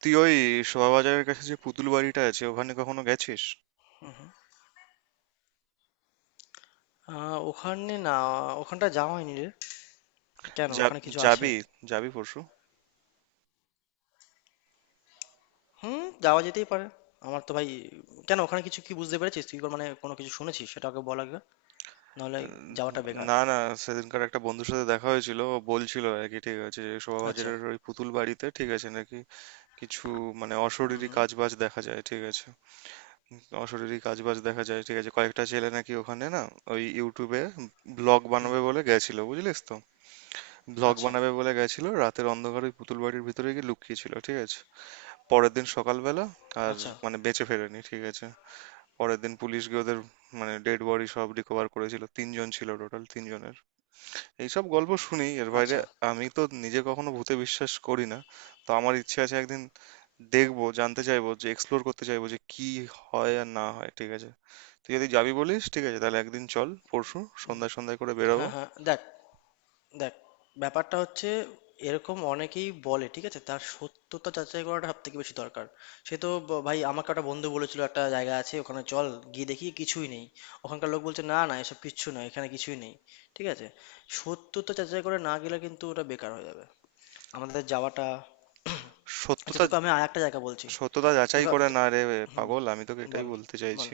তুই ওই শোভাবাজারের কাছে যে পুতুল বাড়িটা আছে ওখানে কখনো গেছিস? আহ ওখানে না। ওখানটা যাওয়া হয়নি রে। কেন, যা, ওখানে কিছু আছে? যাবি যাবি পরশু? হুম, যাওয়া যেতেই পারে। আমার তো ভাই, কেন ওখানে কিছু কি বুঝতে পেরেছিস তুই, মানে কোনো কিছু শুনেছিস সেটা আগে বল আগে, নাহলে উম, যাওয়াটা বেকার। না, না, সেদিনকার একটা বন্ধুর সাথে দেখা হয়েছিল, ও বলছিল আর কি, ঠিক আছে, যে আচ্ছা। শোভাবাজারের ওই পুতুল বাড়িতে ঠিক আছে নাকি কিছু, মানে হুম অশরীরী হুম কাজবাজ দেখা যায়, ঠিক আছে। অশরীরী কাজবাজ দেখা যায়, ঠিক আছে, কয়েকটা ছেলে নাকি ওখানে, না, ওই ইউটিউবে ব্লগ হুম। বানাবে বলে গেছিল, বুঝলিস তো, ব্লগ আচ্ছা বানাবে বলে গেছিল, রাতের অন্ধকারে ওই পুতুল বাড়ির ভিতরে গিয়ে লুকিয়েছিল, ঠিক আছে। পরের দিন সকালবেলা আর আচ্ছা মানে বেঁচে ফেরেনি, ঠিক আছে। পরের দিন পুলিশ গিয়ে ওদের মানে ডেড বডি সব রিকভার করেছিল, তিনজন ছিল টোটাল, তিনজনের এইসব গল্প শুনি এর বাইরে। আচ্ছা। আমি তো নিজে কখনো ভূতে বিশ্বাস করি না, তো আমার ইচ্ছে আছে একদিন দেখবো, জানতে চাইবো, যে এক্সপ্লোর করতে চাইবো যে কি হয় আর না হয়, ঠিক আছে। তুই যদি যাবি বলিস ঠিক আছে, তাহলে একদিন চল, পরশু সন্ধ্যায় সন্ধ্যায় করে বেরোবো। হ্যাঁ হ্যাঁ, দেখ দেখ, ব্যাপারটা হচ্ছে এরকম অনেকেই বলে, ঠিক আছে, তার সত্যতা যাচাই করাটা সব থেকে বেশি দরকার। সে তো ভাই আমাকে একটা বন্ধু বলেছিল একটা জায়গা আছে, ওখানে চল। গিয়ে দেখি কিছুই নেই। ওখানকার লোক বলছে, না না এসব কিচ্ছু নয়, এখানে কিছুই নেই, ঠিক আছে। সত্যতা যাচাই করে না গেলে কিন্তু ওটা বেকার হয়ে যাবে, আমাদের যাওয়াটা। আচ্ছা, সত্যতা তোকে আমি আর একটা জায়গা বলছি। সত্যতা যাচাই তোকে করে তো- না রে হুম, পাগল, আমি তোকে এটাই বল বলতে বল। চাইছি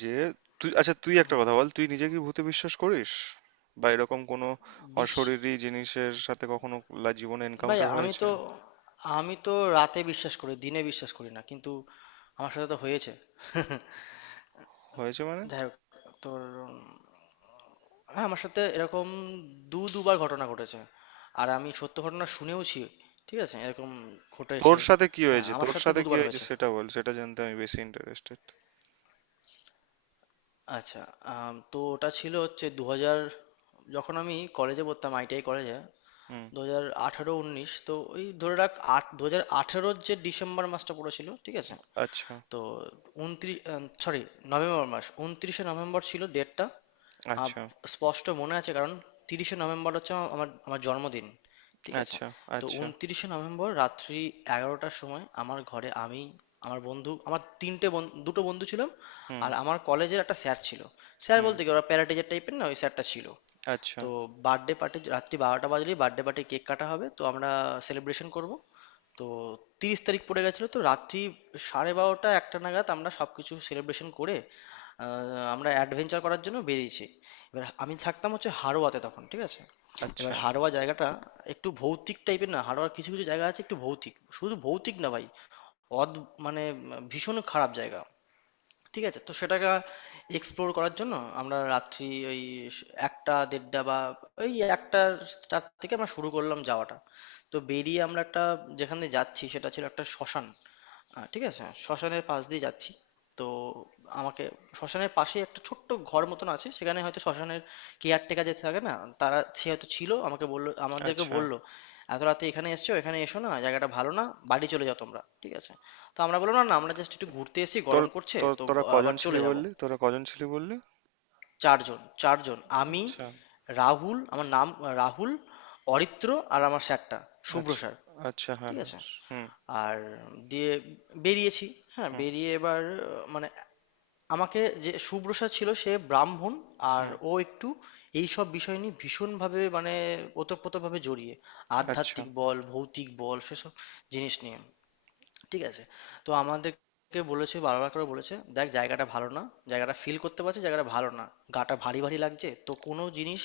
যে তুই, আচ্ছা তুই একটা কথা বল, তুই নিজে কি ভূতে বিশ্বাস করিস? বা এরকম কোনো বিশ্ব অশরীরী জিনিসের সাথে কখনো জীবনে ভাই, এনকাউন্টার আমি হয়েছে? তো আমি তো রাতে বিশ্বাস করি, দিনে বিশ্বাস করি না, কিন্তু আমার সাথে তো হয়েছে। হয়েছে মানে? যাই হোক, তোর উম, হ্যাঁ আমার সাথে এরকম দুবার ঘটনা ঘটেছে, আর আমি সত্য ঘটনা শুনেওছি, ঠিক আছে, এরকম তোর ঘটেছে। সাথে কি হ্যাঁ হয়েছে, আমার তোর সাথে সাথে কি দুবার হয়েছে হয়েছে। সেটা বল, সেটা জানতে আমি বেশি ইন্টারেস্টেড। আচ্ছা, তো ওটা ছিল হচ্ছে ২০০০, যখন আমি কলেজে পড়তাম, ITI কলেজে। হুম। দু হাজার আঠারো উনিশ, তো ওই ধরে রাখ, আট দু হাজার আঠারোর যে ডিসেম্বর মাসটা পড়েছিল, ঠিক আছে। আচ্ছা। তো উনত্রিশ, সরি, নভেম্বর মাস, উনত্রিশে নভেম্বর ছিল ডেটটা। আচ্ছা। স্পষ্ট মনে আছে, কারণ ৩০শে নভেম্বর হচ্ছে আমার আমার- আমার জন্মদিন, ঠিক আছে। আচ্ছা। তো আচ্ছা। উনত্রিশে নভেম্বর রাত্রি ১১টার সময় আমার ঘরে আমি, আমার বন্ধু, আমার তিনটে দুটো বন্ধু ছিলাম, হুম। আর আমার কলেজের একটা স্যার ছিল। স্যার হুম। বলতে কি, ওরা প্যারাটিচার টাইপের না, ওই স্যারটা ছিল। আচ্ছা। তো বার্থডে পার্টি, রাত্রি ১২টা বাজলেই বার্থডে পার্টি, কেক কাটা হবে, তো আমরা সেলিব্রেশন করব। তো তিরিশ তারিখ পড়ে গেছিলো, তো রাত্রি ১২:৩০ একটা নাগাদ আমরা সব কিছু সেলিব্রেশন করে, আহ, আমরা অ্যাডভেঞ্চার করার জন্য বেরিয়েছি। এবার আমি থাকতাম হচ্ছে হাড়োয়াতে তখন, ঠিক আছে। এবার আচ্ছা। হাড়োয়া জায়গাটা একটু ভৌতিক টাইপের না, হাড়োয়ার কিছু কিছু জায়গা আছে একটু ভৌতিক, শুধু ভৌতিক না ভাই, অদ মানে ভীষণ খারাপ জায়গা, ঠিক আছে। তো সেটাকে এক্সপ্লোর করার জন্য আমরা রাত্রি ওই একটা, দেড়টা, বা ওই একটার, তার থেকে আমরা শুরু করলাম যাওয়াটা। তো বেরিয়ে আমরা একটা, যেখানে যাচ্ছি সেটা ছিল একটা শ্মশান। আ, ঠিক আছে। হ্যাঁ, শ্মশানের পাশ দিয়ে যাচ্ছি। তো আমাকে, শ্মশানের পাশেই একটা ছোট্ট ঘর মতন আছে। সেখানে হয়তো শ্মশানের কেয়ারটেকার যে থাকে না? তারা, সে হয়তো ছিল। আমাকে বলল, আমাদেরকে আচ্ছা। বলল, "এত রাতে এখানে এসেছো? এখানে এসো না। জায়গাটা ভালো না। বাড়ি চলে যাও তোমরা।" ঠিক আছে? তো আমরা বললাম, "না না, আমরা জাস্ট একটু ঘুরতে এসেছি। তোর গরম করছে। তোর তো তোরা আ আবার কজন ছিলি চলে যাব।" বললি? ৪ জন, ৪ জন। আমি, আচ্ছা। রাহুল, আমার নাম রাহুল, অরিত্র, আর আমার স্যারটা, শুভ্র আচ্ছা। স্যার। আচ্ছা, হ্যাঁ, ঠিক হ্যাঁ। আছে? হুম। আর, দিয়ে বেরিয়েছি। হ্যাঁ হুম। বেরিয়ে এবার মানে আমাকে, যে শুভ্রসা ছিল, সে ব্রাহ্মণ, আর হুম। ও একটু এই সব বিষয় নিয়ে ভীষণভাবে মানে ওতপ্রোতভাবে জড়িয়ে, আচ্ছা। আধ্যাত্মিক বল ভৌতিক বল সেসব জিনিস নিয়ে, ঠিক আছে। তো আমাদেরকে বলেছে, বারবার করে বলেছে, দেখ জায়গাটা ভালো না, জায়গাটা ফিল করতে পারছে জায়গাটা ভালো না, গাটা ভারী ভারী লাগছে, তো কোনো জিনিস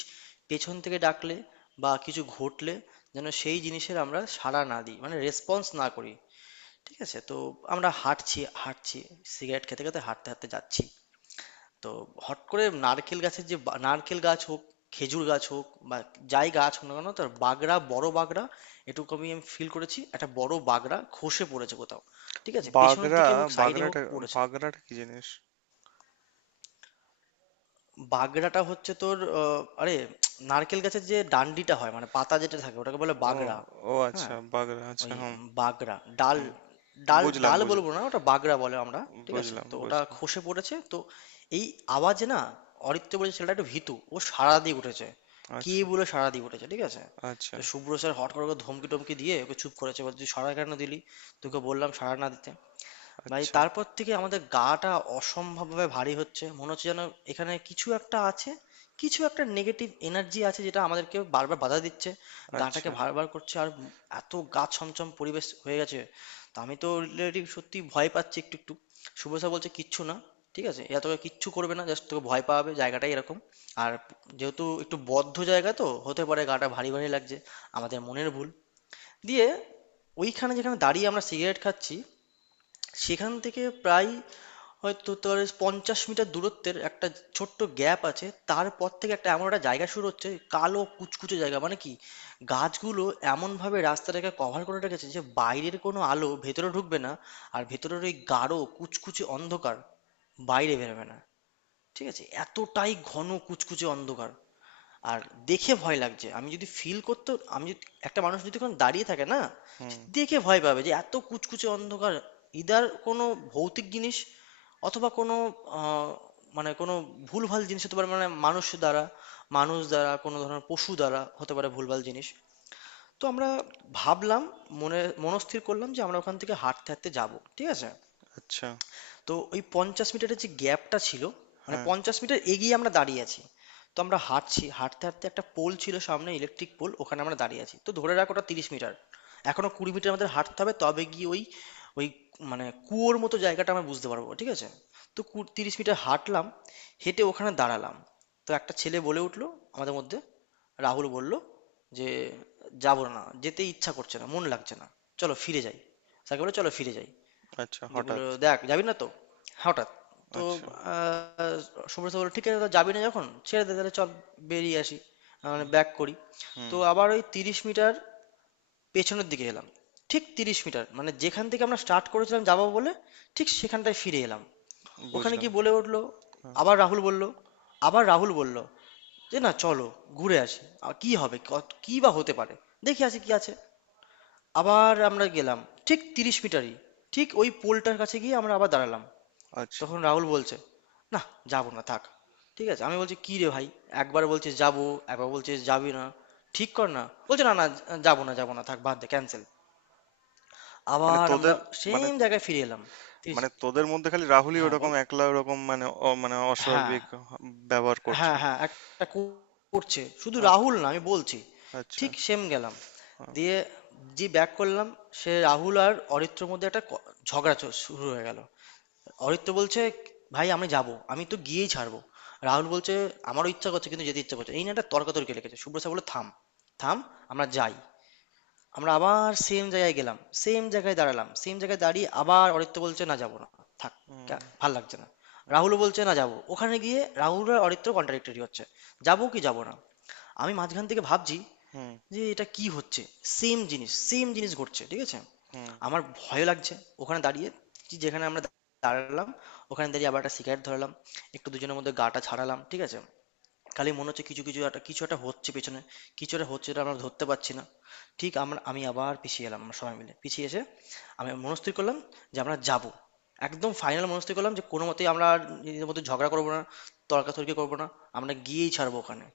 পেছন থেকে ডাকলে বা কিছু ঘটলে যেন সেই জিনিসের আমরা সাড়া না দিই, মানে রেসপন্স না করি, ঠিক আছে? তো আমরা হাঁটছি, হাঁটছি। সিগারেট খেতে, খেতে হাঁটতে, হাঁটতে যাচ্ছি। তো হট করে নারকেল গাছের যে, বা নারকেল গাছ হোক, খেজুর গাছ হোক, বা যাই গাছ হোক না কেন, তার বাগড়া, বড় বাগড়া, এটুকু আমি আমি ফিল করেছি। একটা বড় বাগড়া খসে পড়েছে কোথাও। ঠিক আছে? পেছনের বাগরা, দিকে হোক, সাইডে হোক, বাগরাটা পড়েছে। বাগরাটা কি জিনিস? বাগড়াটা হচ্ছে তোর আরে, নারকেল গাছের যে ডান্ডিটা হয়, মানে পাতা যেটা থাকে, ওটাকে বলে ও, বাগড়া। ও হ্যাঁ? আচ্ছা, বাগরা, আচ্ছা। ওই হুম। বাগড়া ডাল, হুম। ডাল বুঝলাম ডাল বুঝলাম বলবো না, ওটা বাগড়া বলে আমরা, ঠিক আছে। বুঝলাম তো ওটা বুঝলাম খসে পড়েছে, তো এই আওয়াজে না অরিত্য বলে ছেলেটা একটু ভীতু, ও সাড়া দিয়ে উঠেছে, কে আচ্ছা। বলে সাড়া দিয়ে উঠেছে, ঠিক আছে। আচ্ছা। তো শুভ্র স্যার হট করে ওকে ধমকি টমকি দিয়ে ওকে চুপ করেছে, বলছে তুই সাড়া কেন দিলি, হুম। তোকে বললাম সাড়া না দিতে। ভাই, আচ্ছা। তারপর থেকে আমাদের গাটা অসম্ভবভাবে ভারী হচ্ছে, মনে হচ্ছে যেন এখানে কিছু একটা আছে, কিছু একটা নেগেটিভ এনার্জি আছে যেটা আমাদেরকে বারবার বাধা দিচ্ছে, গাটাকে আচ্ছা। ভারবার করছে। আর এত গা ছমছম পরিবেশ হয়ে গেছে, তা আমি তো রিলেটিভ সত্যি ভয় পাচ্ছি একটু একটু। শুভসা বলছে, কিচ্ছু না, ঠিক আছে, এরা তোকে কিচ্ছু করবে না, জাস্ট তোকে ভয় পাবে, জায়গাটাই এরকম, আর যেহেতু একটু বদ্ধ জায়গা, তো হতে পারে গাটা ভারী ভারী লাগছে, আমাদের মনের ভুল। দিয়ে ওইখানে যেখানে দাঁড়িয়ে আমরা সিগারেট খাচ্ছি, সেখান থেকে প্রায় হয়তো তোর ৫০ মিটার দূরত্বের একটা ছোট্ট গ্যাপ আছে, তারপর থেকে একটা এমন একটা জায়গা শুরু হচ্ছে, কালো কুচকুচে জায়গা, মানে কি গাছগুলো এমনভাবে রাস্তাটাকে কভার করে রেখেছে যে বাইরের কোনো আলো ভেতরে ঢুকবে না আর ভেতরের ওই গাঢ় কুচকুচে অন্ধকার বাইরে বেরোবে না, ঠিক আছে, এতটাই ঘন কুচকুচে অন্ধকার। আর দেখে ভয় লাগছে, আমি যদি ফিল করতে, একটা মানুষ যদি কোনো দাঁড়িয়ে থাকে না, সে হুম। দেখে ভয় পাবে যে এত কুচকুচে অন্ধকার, ইদার কোনো ভৌতিক জিনিস, অথবা কোনো আহ, মানে কোনো ভুলভাল জিনিস হতে পারে, মানে মানুষ দ্বারা, মানুষ দ্বারা, কোনো ধরনের পশু দ্বারা হতে পারে ভুলভাল জিনিস। তো আমরা ভাবলাম, মনে মনস্থির করলাম যে আমরা ওখান থেকে হাঁটতে হাঁটতে যাব, ঠিক আছে। আচ্ছা। তো ওই ৫০ মিটারের যে গ্যাপটা ছিল, মানে হ্যাঁ। ৫০ মিটার এগিয়ে আমরা দাঁড়িয়ে আছি। তো আমরা হাঁটছি, হাঁটতে হাঁটতে একটা পোল ছিল সামনে, ইলেকট্রিক পোল, ওখানে আমরা দাঁড়িয়ে আছি, তো ধরে রাখ ওটা ৩০ মিটার। এখনো ২০ মিটার আমাদের হাঁটতে হবে, তবে গিয়ে ওই, ওই মানে কুয়োর মতো জায়গাটা আমরা বুঝতে পারবো, ঠিক আছে। তো ৩০ মিটার হাঁটলাম, হেঁটে ওখানে দাঁড়ালাম। তো একটা ছেলে বলে উঠলো আমাদের মধ্যে, রাহুল বলল যে যাবো না, যেতে ইচ্ছা করছে না, মন লাগছে না, চলো ফিরে যাই, স্যারকে বলে চলো ফিরে যাই। আচ্ছা, দি বললো, হঠাৎ? দেখ যাবি না তো, হঠাৎ, তো আচ্ছা। আহ, সুব্রত বললো, ঠিক আছে, তো যাবি না যখন, ছেড়ে দে, তাহলে চল বেরিয়ে আসি, মানে ব্যাক করি। হুম। তো আবার ওই ৩০ মিটার পেছনের দিকে এলাম, ঠিক ৩০ মিটার, মানে যেখান থেকে আমরা স্টার্ট করেছিলাম যাবো বলে ঠিক সেখানটায় ফিরে এলাম। ওখানে বুঝলাম। গিয়ে বলে উঠলো, হ্যাঁ। আবার রাহুল বলল আবার রাহুল বলল যে না, চলো ঘুরে আসি আর, কি হবে, কি বা হতে পারে, দেখি আছে কি আছে। আবার আমরা গেলাম, ঠিক তিরিশ মিটারই, ঠিক ওই পোলটার কাছে গিয়ে আমরা আবার দাঁড়ালাম। আচ্ছা, তখন রাহুল বলছে, না যাবো না, থাক। ঠিক আছে, আমি বলছি কি রে ভাই, একবার বলছিস যাবো, একবার বলছিস যাবি না, ঠিক কর না। বলছে, না না, যাবো না যাবো না, থাক, বাদ দে, ক্যান্সেল। মানে আবার আমরা তোদের, মানে সেম জায়গায় ফিরে এলাম। মানে তিরিশ- তোদের মধ্যে খালি রাহুলই হ্যাঁ বল, ওরকম একলা, ওরকম মানে অ মানে হ্যাঁ অস্বাভাবিক ব্যবহার করছে? হ্যাঁ হ্যাঁ, একটা করছে, শুধু রাহুল আচ্ছা। না, আমি বলছি। আচ্ছা। ঠিক সেম গেলাম, দিয়ে যে ব্যাক করলাম, সে রাহুল আর অরিত্রর মধ্যে একটা ঝগড়া শুরু হয়ে গেল। অরিত্র বলছে, ভাই আমি যাব, আমি তো গিয়েই ছাড়বো। রাহুল বলছে, আমারও ইচ্ছা করছে, কিন্তু যেতে ইচ্ছা করছে, এই নিয়ে একটা তর্কাতর্কি লেগেছে। শুভ্রসা বললো, থাম থাম, আমরা যাই। আমরা আবার সেম জায়গায় গেলাম, সেম জায়গায় দাঁড়ালাম, সেম জায়গায় দাঁড়িয়ে আবার অরিত্র বলছে, না যাবো না, থাক, হুম। ভাল লাগছে না। হুম। রাহুলও বলছে, না যাবো, ওখানে গিয়ে রাহুল আর অরিত্র কন্ট্রাডিক্টরি হচ্ছে, যাবো কি যাবো না। আমি মাঝখান থেকে ভাবছি হুম। যে এটা কি হচ্ছে, সেম জিনিস সেম জিনিস ঘটছে, ঠিক আছে। হুম। আমার ভয় লাগছে ওখানে দাঁড়িয়ে, যেখানে আমরা দাঁড়ালাম ওখানে দাঁড়িয়ে আবার একটা সিগারেট ধরালাম, একটু দুজনের মধ্যে গাটা ছাড়ালাম, ঠিক আছে। খালি মনে হচ্ছে কিছু, কিছু একটা, কিছু একটা হচ্ছে পেছনে, কিছু একটা হচ্ছে এটা আমরা ধরতে পারছি না। ঠিক আমরা, আমি আবার পিছিয়ে এলাম, আমরা সবাই মিলে পিছিয়ে এসে আমি মনস্থির করলাম যে আমরা যাব, একদম ফাইনাল মনস্থির করলাম যে কোনো মতেই আমরা আর নিজেদের মধ্যে ঝগড়া করবো না, তর্কাতর্কি করবো না, আমরা গিয়েই ছাড়বো ওখানে।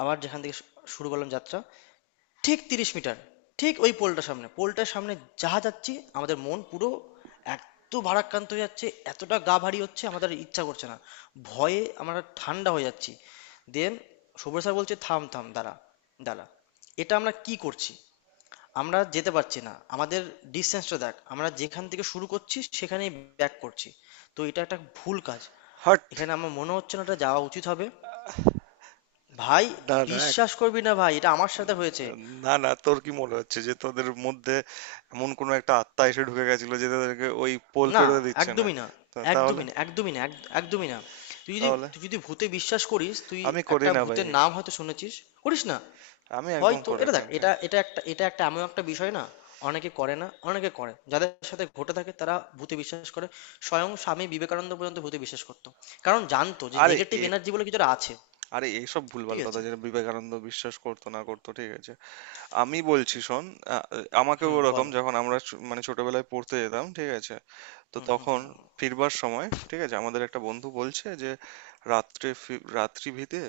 আবার যেখান থেকে শুরু করলাম যাত্রা, ঠিক ৩০ মিটার, ঠিক ওই পোলটার সামনে, পোলটার সামনে যা যাচ্ছি আমাদের মন পুরো এত ভারাক্রান্ত হয়ে যাচ্ছে, এতটা গা ভারী হচ্ছে, আমাদের ইচ্ছা করছে না, ভয়ে আমরা ঠান্ডা হয়ে যাচ্ছি। দেন সব্য স্যার বলছে, থাম থাম, দাঁড়া দাঁড়া, এটা আমরা কি করছি, আমরা যেতে পারছি না, আমাদের ডিসটেন্সটা দেখ, আমরা যেখান থেকে শুরু করছি সেখানেই ব্যাক করছি, তো এটা একটা ভুল কাজ, হট। এখানে আমার মনে হচ্ছে না এটা যাওয়া উচিত হবে। ভাই, দাঁড়া, বিশ্বাস করবি না ভাই, এটা আমার সাথে হয়েছে। না না, তোর কি মনে হচ্ছে যে তোদের মধ্যে এমন কোনো একটা আত্মা এসে ঢুকে গেছিল যে তাদেরকে ওই পোল না, পেরোতে দিচ্ছে না? একদমই না, তো তাহলে? একদমই না, একদমই না, একদমই না। তুই যদি তাহলে তুই যদি ভূতে বিশ্বাস করিস তুই, আমি করি একটা না ভাই, ভূতের নাম হয়তো শুনেছিস, করিস না, আমি একদম হয়তো করি এটা, না দেখ এটা। এটা এটা একটা এটা একটা এমন একটা বিষয় না, অনেকে করে না, অনেকে করে, যাদের সাথে ঘটে থাকে তারা ভূতে বিশ্বাস করে। স্বয়ং স্বামী বিবেকানন্দ পর্যন্ত ভূতে বিশ্বাস করতো, কারণ জানতো যে আরে নেগেটিভ এ এনার্জি বলে কিছুটা আছে। আরে এইসব ভুলভাল ঠিক কথা, আছে, যেটা বিবেকানন্দ বিশ্বাস করতো না করতো ঠিক আছে, আমি বলছি শোন। আ- আমাকেও হুম বল। ওরকম, যখন আমরা মানে ছোটবেলায় পড়তে যেতাম, ঠিক আছে, তো তখন ফিরবার সময়, ঠিক আছে, আমাদের একটা বন্ধু বলছে যে রাত্রি ভিতে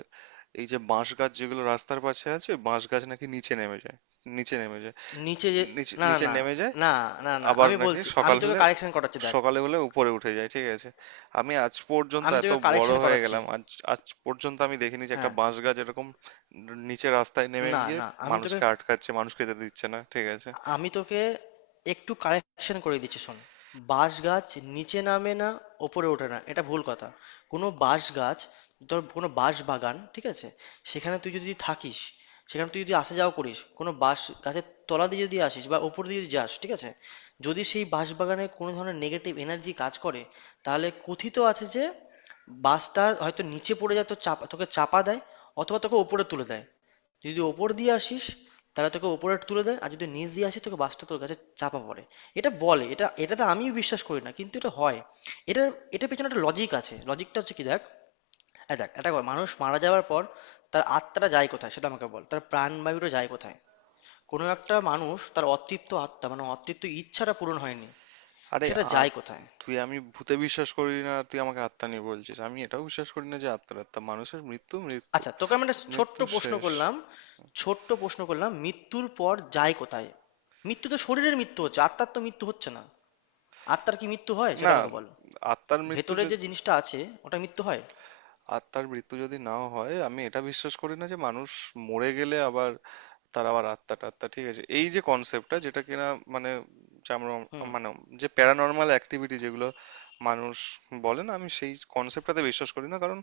এই যে বাঁশ গাছ যেগুলো রাস্তার পাশে আছে, বাঁশ গাছ নাকি নিচে নেমে যায়, নিচে নেমে যায় নিচে যে, নিচে না নিচে না, নেমে যায়, না না, না না, আবার আমি নাকি বলছি, আমি সকাল তোকে হলে, কারেকশন করাচ্ছি, দেখ সকালে হলে উপরে উঠে যায়, ঠিক আছে। আমি আজ পর্যন্ত আমি এত তোকে বড় কারেকশন হয়ে করাচ্ছি। গেলাম, আজ আজ পর্যন্ত আমি দেখিনি যে একটা হ্যাঁ, বাঁশ গাছ এরকম নিচে রাস্তায় নেমে না গিয়ে না, আমি তোকে মানুষকে আটকাচ্ছে, মানুষ খেতে দিচ্ছে না, ঠিক আছে। আমি তোকে একটু কারেকশন করে দিচ্ছি, শোন। বাঁশ গাছ নিচে নামে না, ওপরে ওঠে না, এটা ভুল কথা। কোনো বাঁশ গাছ, ধর কোনো বাঁশ বাগান, ঠিক আছে, সেখানে তুই যদি থাকিস, সেখানে তুই যদি আসা যাওয়া করিস, কোনো বাঁশ গাছের তলা দিয়ে যদি আসিস বা ওপর দিয়ে যদি যাস, ঠিক আছে, যদি সেই বাঁশ বাগানে কোনো ধরনের নেগেটিভ এনার্জি কাজ করে, তাহলে কথিত আছে যে বাসটা হয়তো নিচে পড়ে যায়, তো চাপা, তোকে চাপা দেয়, অথবা তোকে উপরে তুলে দেয়। যদি ওপর দিয়ে আসিস, তাহলে তোকে ওপরে তুলে দেয়, আর যদি নিচ দিয়ে আসিস, তোকে বাসটা তোর কাছে চাপা পড়ে। এটা বলে, এটা, এটাতে আমিও বিশ্বাস করি না, কিন্তু এটা হয়। এটা এটা পেছনে একটা লজিক আছে, লজিকটা হচ্ছে কি দেখ, এই দেখ, এটা কর, মানুষ মারা যাওয়ার পর তার আত্মাটা যায় কোথায় সেটা আমাকে বল, তার প্রাণবায়ুটা যায় কোথায়, কোনো একটা মানুষ, তার অতৃপ্ত আত্মা মানে অতৃপ্ত ইচ্ছাটা পূরণ হয়নি, আরে সেটা আ- যায় কোথায়? তুই, আমি ভূতে বিশ্বাস করি না, তুই আমাকে আত্মা নিয়ে বলছিস, আমি এটাও বিশ্বাস করি না যে আত্মার, আত্মা, মানুষের মৃত্যু, মৃত্যু আচ্ছা, তোকে আমি একটা ছোট্ট মৃত্যু প্রশ্ন শেষ। করলাম, ছোট্ট প্রশ্ন করলাম, মৃত্যুর পর যায় কোথায়? মৃত্যু তো শরীরের মৃত্যু হচ্ছে, আত্মার তো মৃত্যু হচ্ছে না, আত্মার কি মৃত্যু হয় সেটা না, আমাকে বলো। আত্মার মৃত্যু ভেতরে যে যদি, জিনিসটা আছে ওটা মৃত্যু হয়। আত্মার মৃত্যু যদি নাও হয়, আমি এটা বিশ্বাস করি না যে মানুষ মরে গেলে আবার, তার আবার আত্মা টাত্মা, ঠিক আছে, এই যে কনসেপ্টটা যেটা কিনা মানে যে আমরা হুম। মানে যে প্যারানর্মাল অ্যাক্টিভিটি যেগুলো মানুষ বলে না, আমি সেই কনসেপ্টটাতে বিশ্বাস করি না, কারণ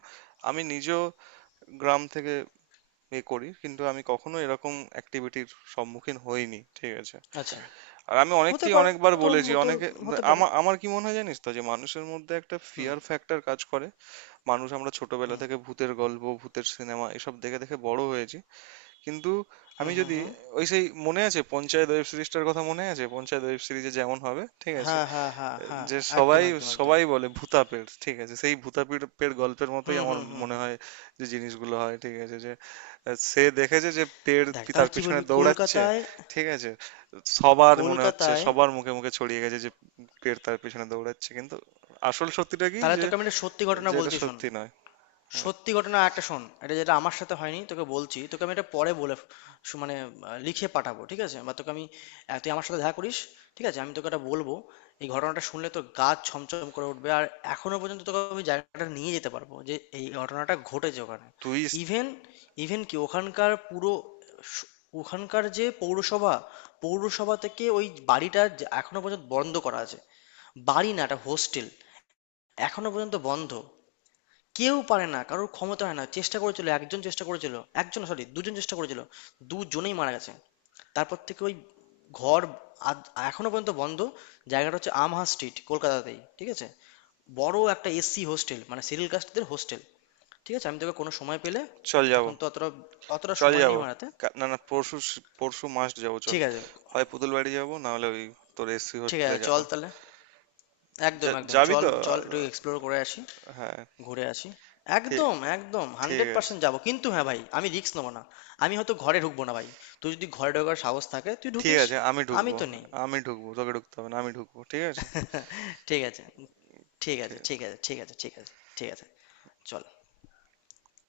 আমি নিজেও গ্রাম থেকে এ করি, কিন্তু আমি কখনো এরকম অ্যাক্টিভিটির সম্মুখীন হইনি, ঠিক আছে। আচ্ছা, আর আমি হতে অনেককেই পারে, অনেকবার বলেছি, তোর অনেকে, হতে পারে। আমার, আমার কি মনে হয় জানিস তো, যে মানুষের মধ্যে একটা হুম ফিয়ার ফ্যাক্টর কাজ করে, মানুষ, আমরা ছোটবেলা হুম থেকে ভূতের গল্প, ভূতের সিনেমা এসব দেখে দেখে বড় হয়েছি, কিন্তু হুম আমি হুম যদি, হুম। ওই সেই মনে আছে পঞ্চায়েত ওয়েব সিরিজটার কথা মনে আছে, পঞ্চায়েত ওয়েব সিরিজে যেমন হবে, ঠিক আছে, হ্যাঁ হ্যাঁ হ্যাঁ হ্যাঁ। যে একদম সবাই, একদম একদম। সবাই বলে ভূতাপেড়, ঠিক আছে, সেই ভূতাপেড় পেড় গল্পের হুম মতোই আমার হুম হুম মনে হুম। হয় যে জিনিসগুলো হয়, ঠিক আছে, যে সে দেখেছে যে দেখ তাহলে তার কি পিছনে বলবি, দৌড়াচ্ছে, কলকাতায়, ঠিক আছে, সবার মনে হচ্ছে, কলকাতায়, সবার মুখে মুখে ছড়িয়ে গেছে যে পেড় তার পিছনে দৌড়াচ্ছে, কিন্তু আসল সত্যিটা কি, তাহলে যে তোকে আমি একটা সত্যি ঘটনা যে এটা বলছি, শোন। সত্যি নয়। হ্যাঁ। সত্যি ঘটনা একটা শোন, এটা যেটা আমার সাথে হয়নি, তোকে বলছি, তোকে আমি এটা পরে বলে, মানে লিখে পাঠাবো, ঠিক আছে, বা তোকে আমি, তুই আমার সাথে দেখা করিস, ঠিক আছে, আমি তোকে এটা বলবো। এই ঘটনাটা শুনলে তোর গা ছমছম করে উঠবে, আর এখনো পর্যন্ত তোকে আমি জায়গাটা নিয়ে যেতে পারবো যে এই ঘটনাটা ঘটেছে ওখানে। তুই স- ইভেন, ইভেন কি ওখানকার পুরো স- ওখানকার যে পৌরসভা, পৌরসভা থেকে ওই বাড়িটা যে এখনো পর্যন্ত বন্ধ করা আছে, বাড়ি না এটা হোস্টেল, এখনো পর্যন্ত বন্ধ। কেউ পারে না, কারোর ক্ষমতা হয় না, চেষ্টা করেছিল, একজন চেষ্টা করেছিল, একজন সরি দুজন চেষ্টা করেছিল, দুজনেই মারা গেছে। তারপর থেকে ওই ঘর এখনো পর্যন্ত বন্ধ। জায়গাটা হচ্ছে আমহা স্ট্রিট, কলকাতাতেই, ঠিক আছে। বড় একটা SC হোস্টেল, মানে সিরিয়াল কাস্টদের হোস্টেল, ঠিক আছে, আমি তোকে কোনো সময় পেলে, চল যাব। এখন তো অতটা, অতটা চল সময় যাব, নেই আমার হাতে। না না পরশু, পরশু মাস্ট যাব, চল। ঠিক আছে হয় পুতুল বাড়ি যাবো, না হলে ওই তোর এসসি ঠিক হোস্টেলে আছে, যাব। চল তাহলে, একদম একদম, যাবি চল তো? চল আ- একটু এক্সপ্লোর করে আসি, হ্যাঁ। ঘুরে আসি। ঠিক, একদম একদম ঠিক হান্ড্রেড আছে। পার্সেন্ট যাবো, কিন্তু হ্যাঁ ভাই, আমি রিস্ক নেবো না। আমি হয়তো ঘরে ঢুকবো না ভাই, তুই যদি ঘরে ঢোকার সাহস থাকে তুই ঠিক ঢুকিস, আছে, আমি আমি ঢুকবো। তো নেই। আমি ঢুকবো। তোকে ঢুকতে হবে না। আমি ঢুকবো। ঠিক আছে? ঠিক আছে ঠিক আছে ঠিক আছে। ঠিক আছে ঠিক আছে ঠিক আছে ঠিক আছে, চল।